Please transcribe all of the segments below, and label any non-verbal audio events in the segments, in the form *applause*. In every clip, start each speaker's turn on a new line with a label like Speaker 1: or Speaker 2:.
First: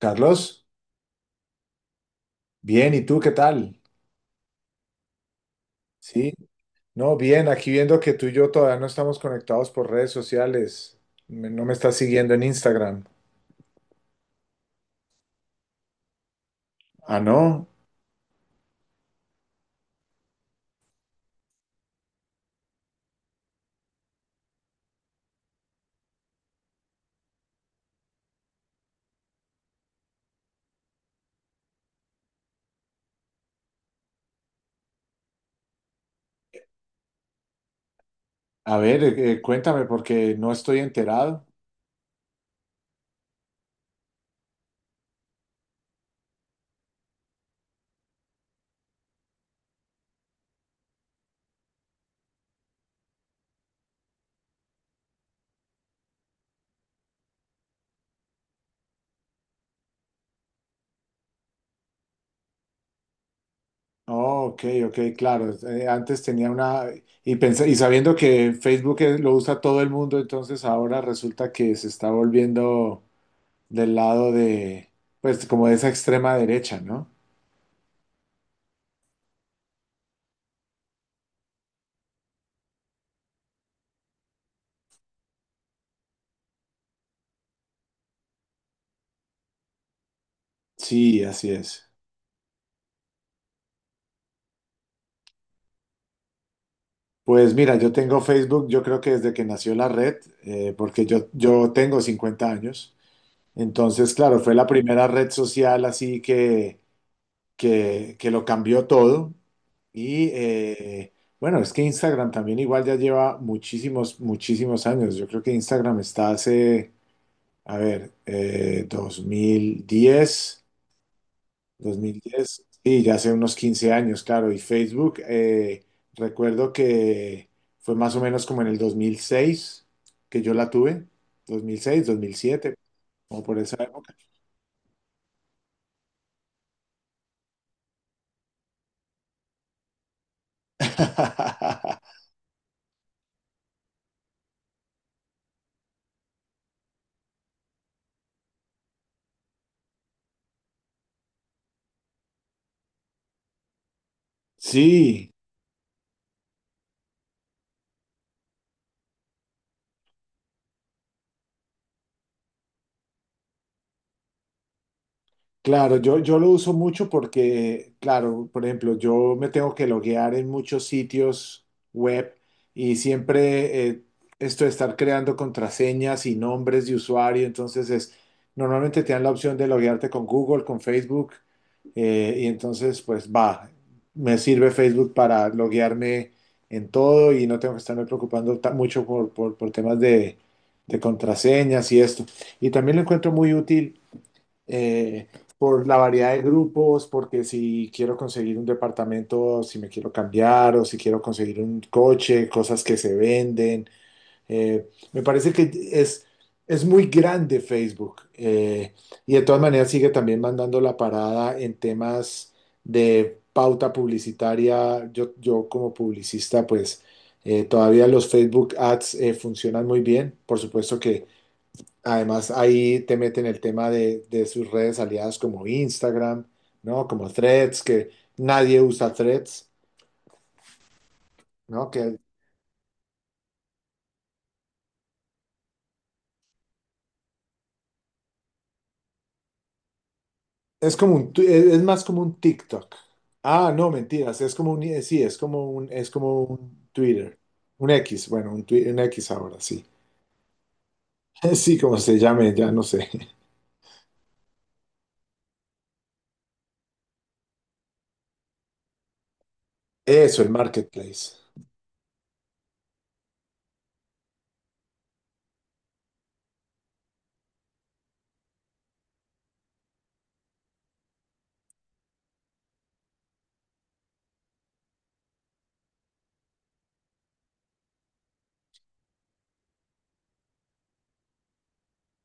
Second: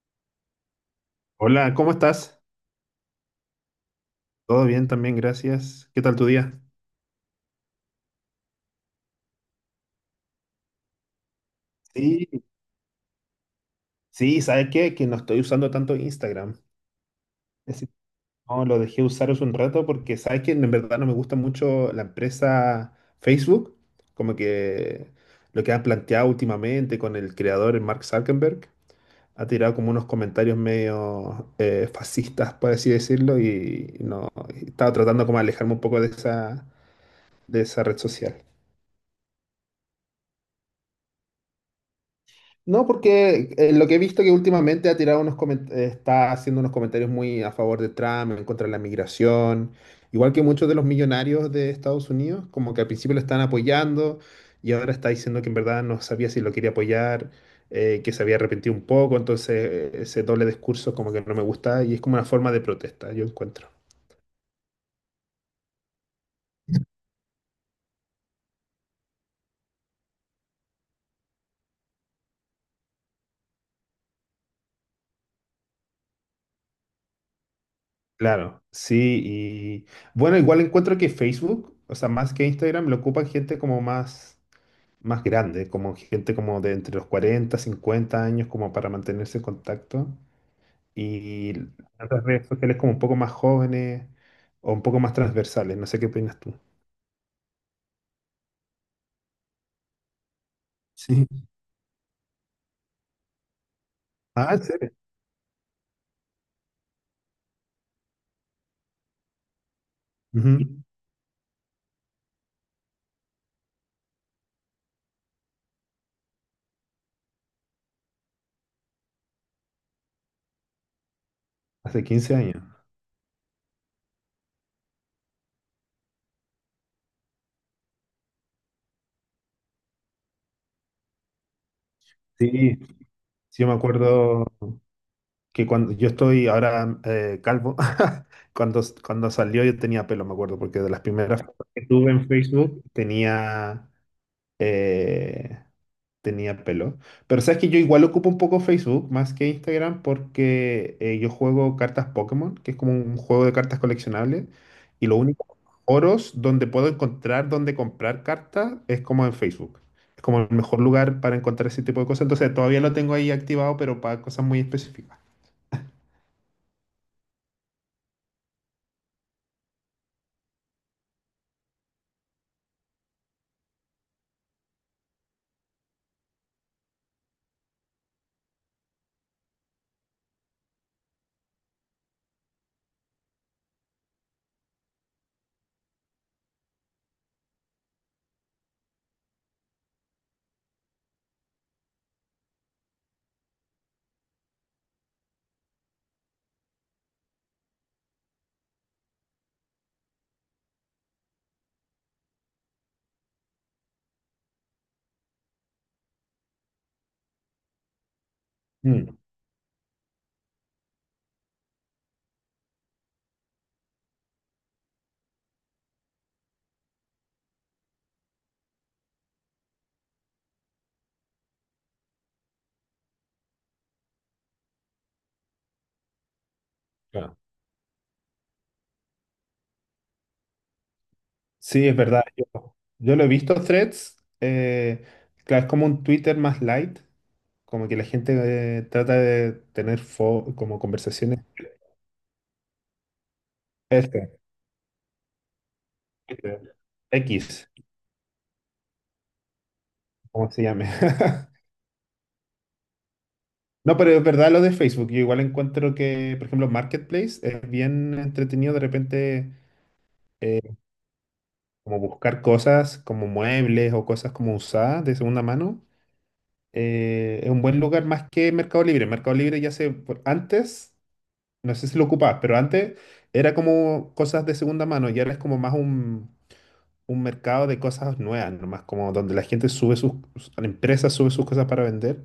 Speaker 1: Carlos,
Speaker 2: Hola, ¿cómo estás?
Speaker 1: bien, ¿y tú qué tal?
Speaker 2: Todo bien también, gracias. ¿Qué tal tu
Speaker 1: Sí,
Speaker 2: día?
Speaker 1: no, bien, aquí viendo que tú y yo todavía no estamos conectados por redes sociales. No me estás
Speaker 2: Sí,
Speaker 1: siguiendo en Instagram.
Speaker 2: sí, ¿sabes qué? Que no estoy usando tanto Instagram.
Speaker 1: Ah, no,
Speaker 2: Es decir, no, lo dejé usar hace un rato porque sabes que en verdad no me gusta mucho la empresa Facebook, como que lo que han planteado últimamente con el creador el Mark Zuckerberg. Ha tirado como unos comentarios medio fascistas, por así decirlo, y no, y estaba tratando como de alejarme un poco de esa red social.
Speaker 1: a ver, cuéntame porque no estoy enterado.
Speaker 2: No, porque lo que he visto que últimamente ha tirado unos está haciendo unos comentarios muy a favor de Trump, en contra de la migración, igual que muchos de los millonarios de Estados Unidos, como que al principio lo están apoyando y ahora está diciendo que en verdad no sabía si lo quería apoyar, que se había arrepentido un poco, entonces ese doble discurso como que no me gusta y es como una forma de protesta, yo encuentro.
Speaker 1: Oh, ok, ok, claro, antes tenía una, y pensé, y sabiendo que Facebook lo usa todo el mundo, entonces ahora resulta que se está volviendo del lado de, pues como de esa extrema derecha, ¿no?
Speaker 2: Claro, sí, y bueno, igual encuentro que Facebook, o sea, más que Instagram, lo ocupan gente como más grande, como gente como de entre los 40 50 años, como para mantenerse en contacto.
Speaker 1: Sí, así
Speaker 2: Y
Speaker 1: es.
Speaker 2: las otras redes sociales como un poco más jóvenes o un poco más transversales, no sé qué opinas tú.
Speaker 1: Pues mira, yo tengo Facebook, yo creo que desde que nació la red, porque yo,
Speaker 2: Sí.
Speaker 1: yo tengo 50 años. Entonces, claro, fue
Speaker 2: Ah, ¿en
Speaker 1: la
Speaker 2: serio?
Speaker 1: primera red social así que lo cambió todo. Y
Speaker 2: Ujú.
Speaker 1: bueno, es que Instagram también igual ya lleva muchísimos, muchísimos años. Yo creo que Instagram está hace, a ver, 2010, dos
Speaker 2: Hace
Speaker 1: mil
Speaker 2: quince
Speaker 1: diez
Speaker 2: años.
Speaker 1: sí, ya hace unos 15 años, claro. Y Facebook, recuerdo que fue más o menos como en el 2006 que yo la tuve, 2006, 2007,
Speaker 2: Sí,
Speaker 1: como por
Speaker 2: sí, yo me
Speaker 1: esa época.
Speaker 2: acuerdo que cuando yo estoy ahora calvo, *laughs* cuando salió yo tenía pelo, me acuerdo, porque de las primeras fotos que tuve
Speaker 1: *laughs*
Speaker 2: en Facebook eh, tenía pelo. Pero sabes que yo igual ocupo un poco Facebook más que Instagram porque yo juego cartas Pokémon, que es como un juego de cartas coleccionables. Y lo
Speaker 1: Sí.
Speaker 2: único, foros donde puedo encontrar donde comprar cartas es como en Facebook. Es como el mejor lugar para encontrar ese tipo de cosas. Entonces todavía lo tengo ahí activado, pero para cosas muy específicas.
Speaker 1: Claro, yo lo uso mucho porque, claro, por ejemplo, yo me tengo que loguear en muchos sitios web, y siempre esto de estar creando contraseñas y nombres de usuario, entonces es, normalmente te dan la opción de loguearte con Google, con Facebook, y entonces pues va, me sirve Facebook para loguearme en todo y no tengo que estarme preocupando mucho por, por temas de contraseñas y esto. Y también lo encuentro muy útil, eh, por la variedad de grupos, porque si quiero conseguir un departamento, si me quiero cambiar o si quiero conseguir un coche, cosas que se venden. Me parece que es muy grande Facebook,
Speaker 2: Mm,
Speaker 1: y de todas maneras sigue también mandando la parada en temas de pauta publicitaria. Yo como publicista, pues... todavía los Facebook Ads funcionan muy bien. Por supuesto que además, ahí te meten el tema de sus redes aliadas como Instagram, ¿no? Como
Speaker 2: claro.
Speaker 1: Threads, que nadie usa Threads,
Speaker 2: Sí,
Speaker 1: ¿no?
Speaker 2: es
Speaker 1: Que
Speaker 2: verdad. Yo lo he visto Threads. Claro, es como un Twitter más light, como que la gente trata de tener como
Speaker 1: es como un,
Speaker 2: conversaciones.
Speaker 1: es más como un TikTok. Ah, no,
Speaker 2: Este,
Speaker 1: mentiras, es como un, sí, es como
Speaker 2: este,
Speaker 1: un Twitter,
Speaker 2: X,
Speaker 1: un X, bueno, un, un X ahora, sí.
Speaker 2: como se llame. *laughs*
Speaker 1: *laughs* Sí, como se llame, ya no sé.
Speaker 2: No, pero es verdad lo de Facebook. Yo igual encuentro que, por ejemplo, Marketplace es bien entretenido de repente,
Speaker 1: Eso, el
Speaker 2: eh,
Speaker 1: marketplace.
Speaker 2: como buscar cosas como muebles o cosas como usadas de segunda mano. Es un buen lugar más que Mercado Libre. Mercado Libre antes, no sé si lo ocupabas, pero antes era como cosas de segunda mano y ahora es como más un mercado de cosas nuevas, nomás como donde la empresa sube sus cosas para vender.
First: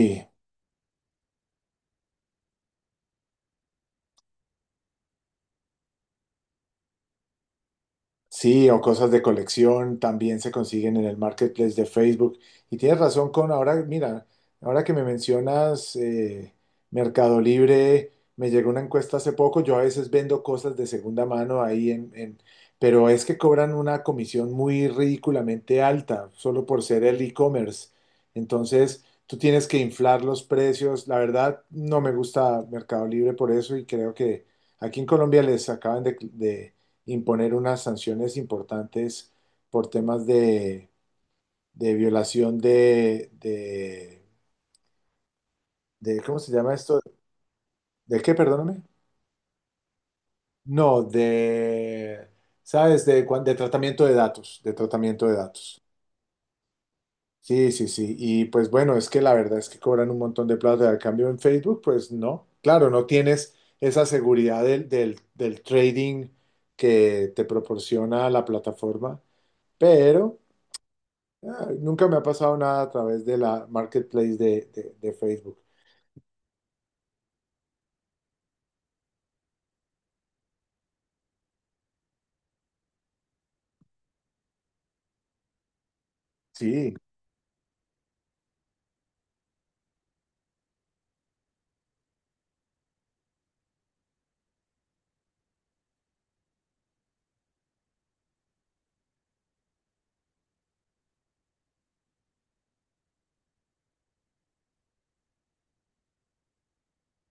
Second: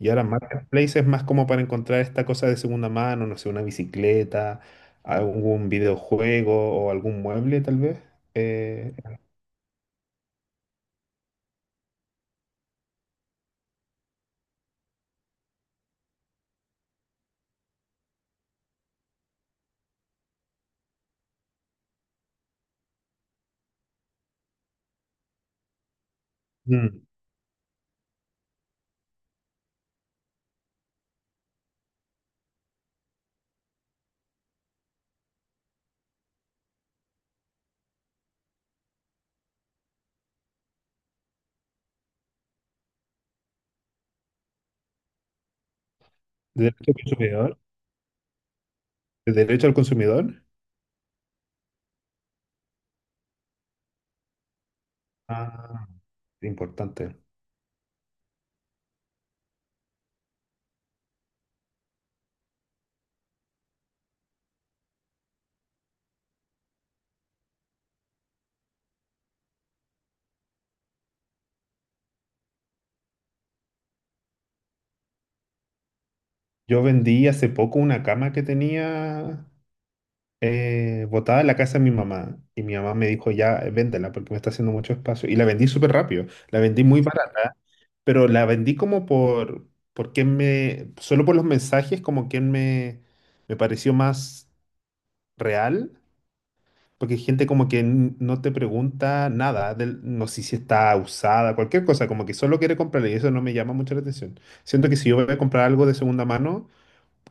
Speaker 2: Y ahora Marketplace es más como para encontrar esta cosa de segunda mano, no sé, una bicicleta, algún videojuego o algún mueble tal vez.
Speaker 1: Sí, o
Speaker 2: Eh,
Speaker 1: cosas de colección también se consiguen en el marketplace de Facebook. Y tienes razón con ahora, mira, ahora que me mencionas Mercado Libre, me llegó una encuesta hace poco, yo a veces vendo cosas de segunda mano ahí en, pero es que cobran una comisión muy ridículamente alta, solo por
Speaker 2: mm,
Speaker 1: ser el e-commerce. Entonces, tú tienes que inflar los precios. La verdad, no me gusta Mercado Libre por eso, y creo que aquí en Colombia les acaban de imponer unas sanciones importantes por temas de violación de ¿cómo se
Speaker 2: ¿de
Speaker 1: llama
Speaker 2: derecho al
Speaker 1: esto?
Speaker 2: consumidor?
Speaker 1: ¿De qué, perdóname?
Speaker 2: ¿De derecho al consumidor?
Speaker 1: No, de, ¿sabes? De, de tratamiento de datos, de tratamiento de datos.
Speaker 2: Ah, importante.
Speaker 1: Sí, sí, sí. Y pues bueno, es que la verdad es que cobran un montón de plata. Al cambio en Facebook, pues no. Claro, no tienes esa seguridad del trading que te proporciona la plataforma, pero... Ah, nunca me ha pasado nada a través de la marketplace de, de Facebook.
Speaker 2: Yo vendí hace poco una cama que tenía botada en la casa de mi mamá y mi mamá me dijo, ya, véndela porque me está haciendo mucho espacio. Y la vendí súper rápido, la vendí
Speaker 1: Sí,
Speaker 2: muy barata, pero la vendí como por solo por los mensajes, como me pareció más real, porque hay gente como que no te pregunta nada, no sé si está usada, cualquier cosa, como que solo quiere comprarla y eso no me llama mucho la atención. Siento que si yo voy a comprar algo de segunda mano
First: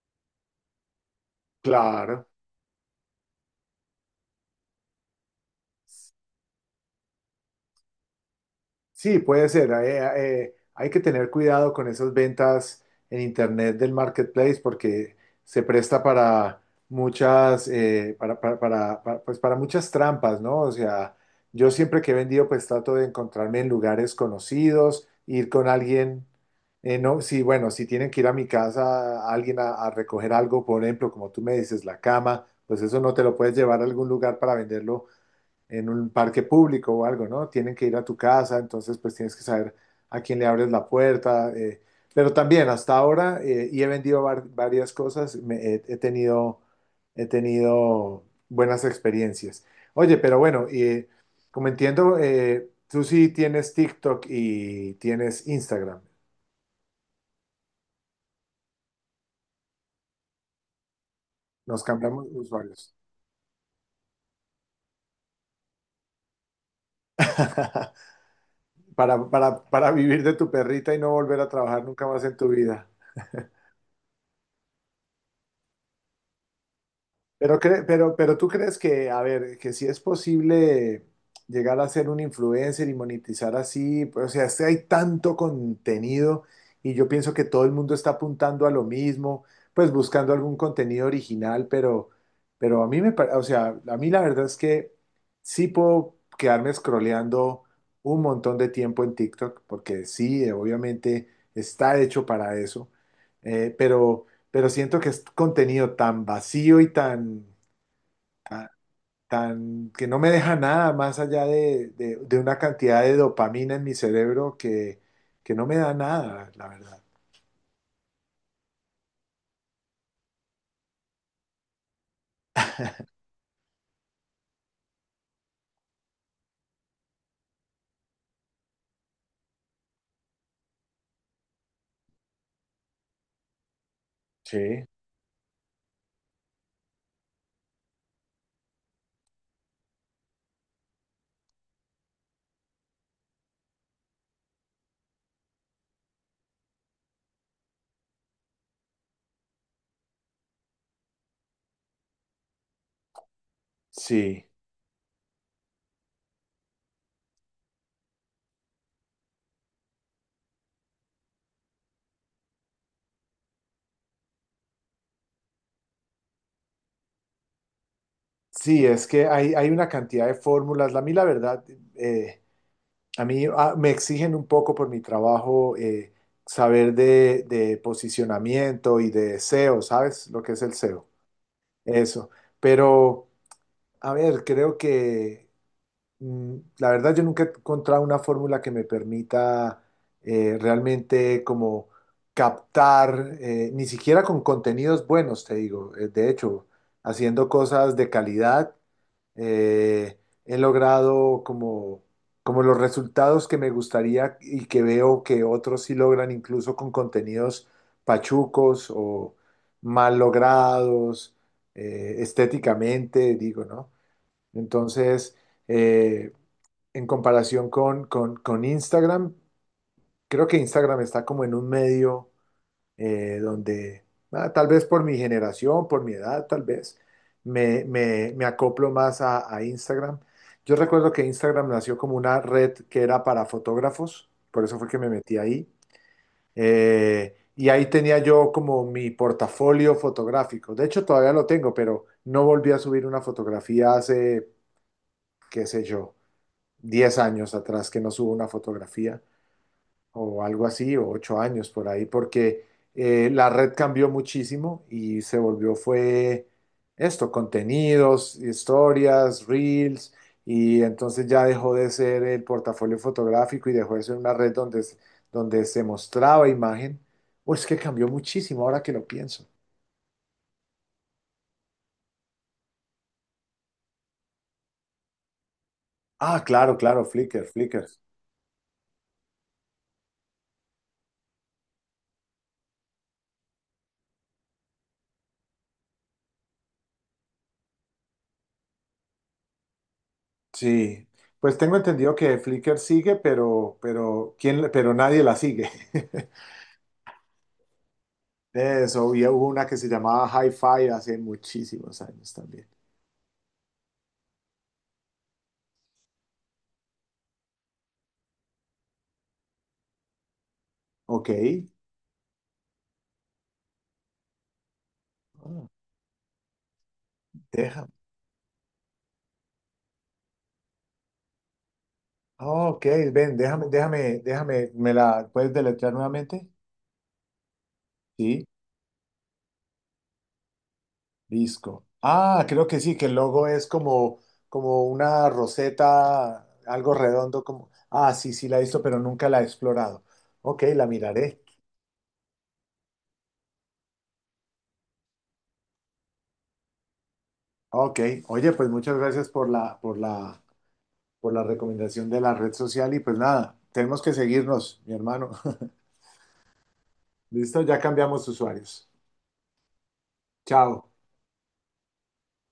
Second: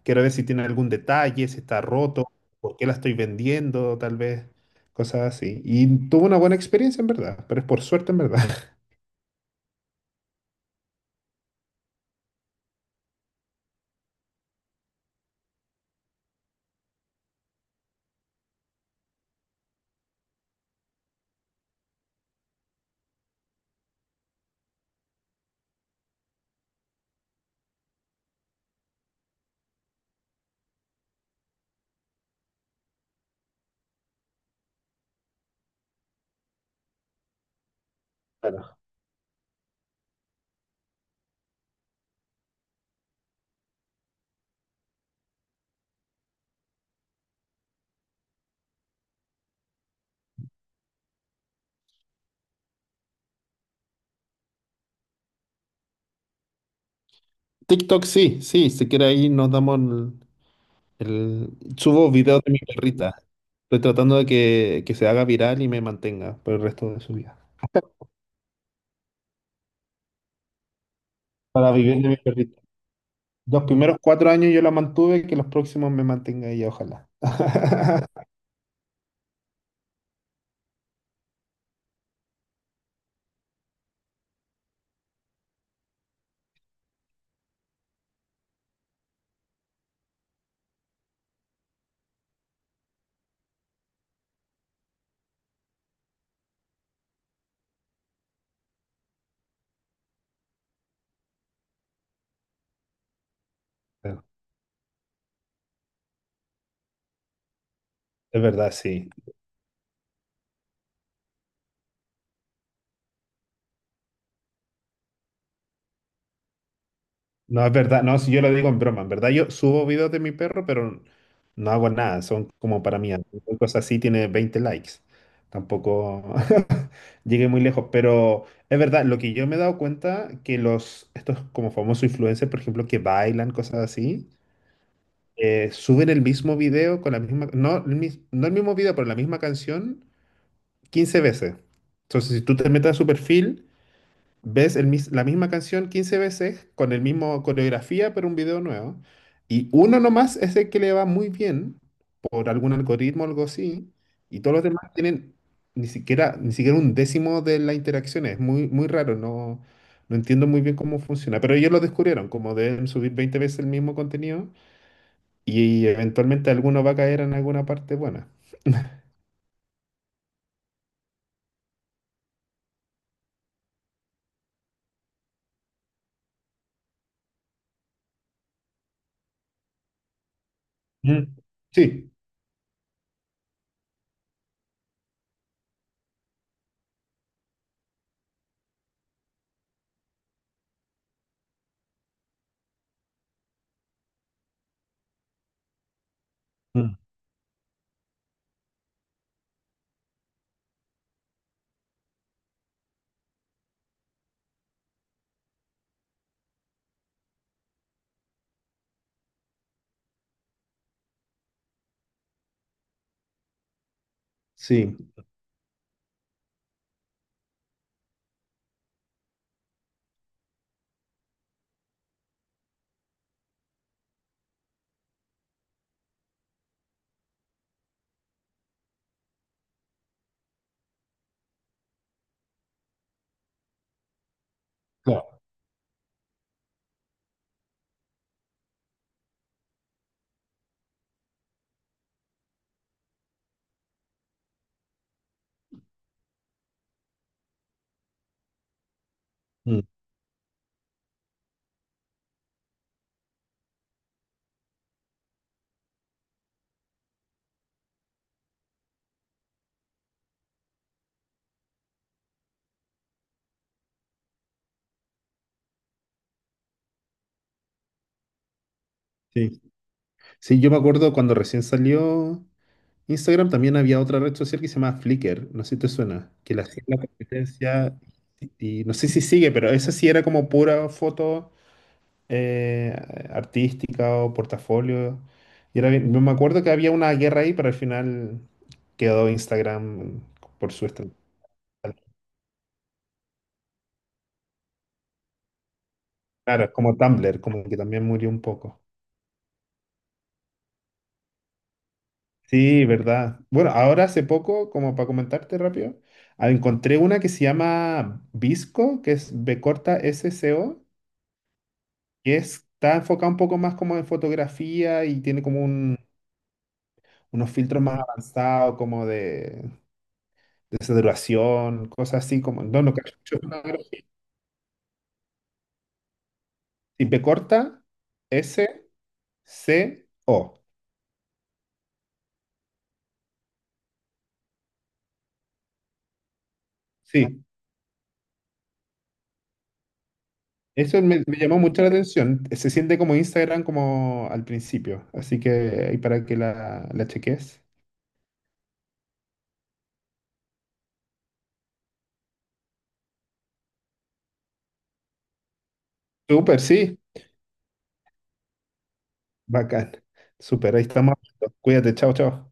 Speaker 2: quiero ver si tiene algún detalle, si está roto,
Speaker 1: claro.
Speaker 2: por qué la estoy vendiendo, tal vez, cosas así. Y tuve una buena experiencia en verdad, pero es por suerte en verdad. *laughs*
Speaker 1: Sí, puede ser. Hay que tener cuidado con esas ventas en Internet del marketplace porque se presta para muchas, pues para muchas trampas, ¿no? O sea, yo siempre que he vendido, pues trato de encontrarme en lugares conocidos, ir con alguien, no, sí, bueno, si tienen que ir a mi casa, a alguien a recoger algo, por ejemplo, como tú me dices, la cama, pues eso no te lo puedes llevar a algún lugar para venderlo en un parque público o algo, ¿no? Tienen que ir a tu casa,
Speaker 2: Claro.
Speaker 1: entonces pues tienes que saber a quién le abres la puerta. Eh, pero también hasta ahora, y he vendido varias cosas, he tenido buenas experiencias. Oye, pero bueno, como entiendo, tú sí tienes TikTok y tienes Instagram.
Speaker 2: TikTok sí, sí, si quiere ahí nos damos el.
Speaker 1: Nos
Speaker 2: Subo
Speaker 1: cambiamos de
Speaker 2: videos de mi
Speaker 1: usuarios.
Speaker 2: perrita. Estoy tratando de que se haga viral y me mantenga por el resto de su vida.
Speaker 1: *laughs*
Speaker 2: *laughs*
Speaker 1: Para vivir de tu perrita y no volver a
Speaker 2: Para
Speaker 1: trabajar
Speaker 2: vivir
Speaker 1: nunca
Speaker 2: de mi
Speaker 1: más en tu
Speaker 2: perrita.
Speaker 1: vida.
Speaker 2: Los primeros 4 años yo la mantuve, que los próximos me mantenga ella, ojalá.
Speaker 1: Pero,
Speaker 2: *laughs*
Speaker 1: pero tú crees que, a ver, que si es posible llegar a ser un influencer y monetizar así, pues, o sea, es que hay tanto contenido, y yo pienso que todo el mundo está apuntando a lo mismo, pues buscando algún contenido original, pero a mí me, o sea, a mí la verdad es que sí puedo quedarme scrolleando un montón de tiempo en TikTok, porque sí, obviamente está hecho para eso, eh, pero pero siento que es contenido tan vacío y tan,
Speaker 2: Es verdad, sí.
Speaker 1: tan que no me deja nada más allá de, de una cantidad de dopamina en mi cerebro que no me da nada, la verdad.
Speaker 2: No, es verdad, no, si yo lo digo en broma, en verdad yo subo videos de mi perro, pero no hago nada, son como para mí, cualquier cosa así tiene 20 likes, tampoco *laughs* llegué muy lejos, pero es verdad, lo que yo me he dado cuenta, que los, estos como famosos influencers, por ejemplo, que bailan, cosas así,
Speaker 1: Sí.
Speaker 2: suben el mismo video con la misma, no el, mis- no el mismo video, pero la misma canción 15 veces. Entonces, si tú te metes a su perfil, ves la misma canción 15 veces con el mismo coreografía, pero un video nuevo. Y uno nomás es el que le va muy bien por algún algoritmo o algo así. Y
Speaker 1: Sí,
Speaker 2: todos los demás tienen ni siquiera un décimo de la interacción. Es muy, muy raro. No, no entiendo muy bien cómo funciona. Pero ellos lo descubrieron, como deben subir 20 veces el mismo contenido y eventualmente alguno va a caer en alguna parte buena.
Speaker 1: sí, es que hay una cantidad de fórmulas. A mí, la verdad, eh, a mí me exigen un poco por mi trabajo, saber de posicionamiento y de SEO. ¿Sabes lo que es el SEO?
Speaker 2: Mm, sí,
Speaker 1: Eso. Pero, a ver, creo que la verdad, yo nunca he encontrado una fórmula que me permita realmente como captar, ni siquiera con contenidos buenos, te digo. De hecho,
Speaker 2: mm,
Speaker 1: haciendo cosas de calidad, eh, he logrado como, como los resultados que me gustaría y que veo que otros sí logran, incluso con contenidos pachucos o mal logrados, estéticamente, digo, ¿no?
Speaker 2: sí.
Speaker 1: Entonces... eh, en comparación con, con Instagram, creo que Instagram está como en un medio, donde, ah, tal vez por mi generación, por mi edad, tal vez, me, me acoplo más a Instagram. Yo recuerdo que Instagram nació como una red que era para fotógrafos, por eso fue que me metí
Speaker 2: Claro.
Speaker 1: ahí. Y ahí tenía yo como mi portafolio fotográfico. De hecho, todavía lo tengo, pero no volví a subir una fotografía hace, qué sé yo, 10 años atrás que no subo una fotografía.
Speaker 2: Mm,
Speaker 1: O algo así, o 8 años por ahí, porque la red cambió muchísimo y se volvió, fue esto, contenidos, historias, reels, y entonces ya dejó de ser el portafolio fotográfico y dejó de ser una red donde, donde se mostraba imagen. O es que cambió muchísimo ahora que lo pienso.
Speaker 2: sí. Sí, yo me acuerdo cuando recién salió. Instagram también había otra red social que se llama Flickr, no sé si te suena,
Speaker 1: Ah,
Speaker 2: que la
Speaker 1: claro,
Speaker 2: hacía la
Speaker 1: claro, Flickr, Flickr.
Speaker 2: competencia y no sé si sigue, pero esa sí era como pura foto eh, artística o portafolio. Y era me acuerdo que había una guerra ahí, pero al final quedó Instagram por su
Speaker 1: Sí.
Speaker 2: estrategia.
Speaker 1: Pues tengo entendido que Flickr sigue, pero, ¿quién, pero nadie la sigue. *laughs*
Speaker 2: Claro, como Tumblr, como que también murió un poco.
Speaker 1: Eso, y hubo una que se llamaba Hi-Fi hace muchísimos años también.
Speaker 2: Sí, verdad. Bueno, ahora hace poco, como para comentarte rápido, encontré una que se llama Visco, que es VSCO,
Speaker 1: Ok.
Speaker 2: que está enfocado un poco más como en fotografía y tiene como
Speaker 1: Ah,
Speaker 2: unos filtros
Speaker 1: déjame.
Speaker 2: más avanzados, como de saturación, cosas así como.
Speaker 1: Ah,
Speaker 2: No,
Speaker 1: ok,
Speaker 2: no cacho
Speaker 1: ven,
Speaker 2: mucho.
Speaker 1: déjame. ¿Me la puedes deletrear nuevamente?
Speaker 2: Y P corta,
Speaker 1: Sí,
Speaker 2: S, C, O.
Speaker 1: disco. Ah, creo que sí, que el logo es como, como una roseta, algo redondo,
Speaker 2: Sí,
Speaker 1: como. Ah, sí, sí, la he visto, pero nunca la he explorado. Ok, la
Speaker 2: eso me
Speaker 1: miraré.
Speaker 2: llamó mucho la atención. Se siente como Instagram como al principio, así que ahí para que la cheques.
Speaker 1: Ok, oye, pues muchas gracias por la, por la recomendación de la red social, y pues nada, tenemos que seguirnos, mi hermano.
Speaker 2: Súper, sí,
Speaker 1: Listo, ya cambiamos usuarios.
Speaker 2: bacán.
Speaker 1: Chao.
Speaker 2: Súper, ahí estamos. Cuídate, chao, chao.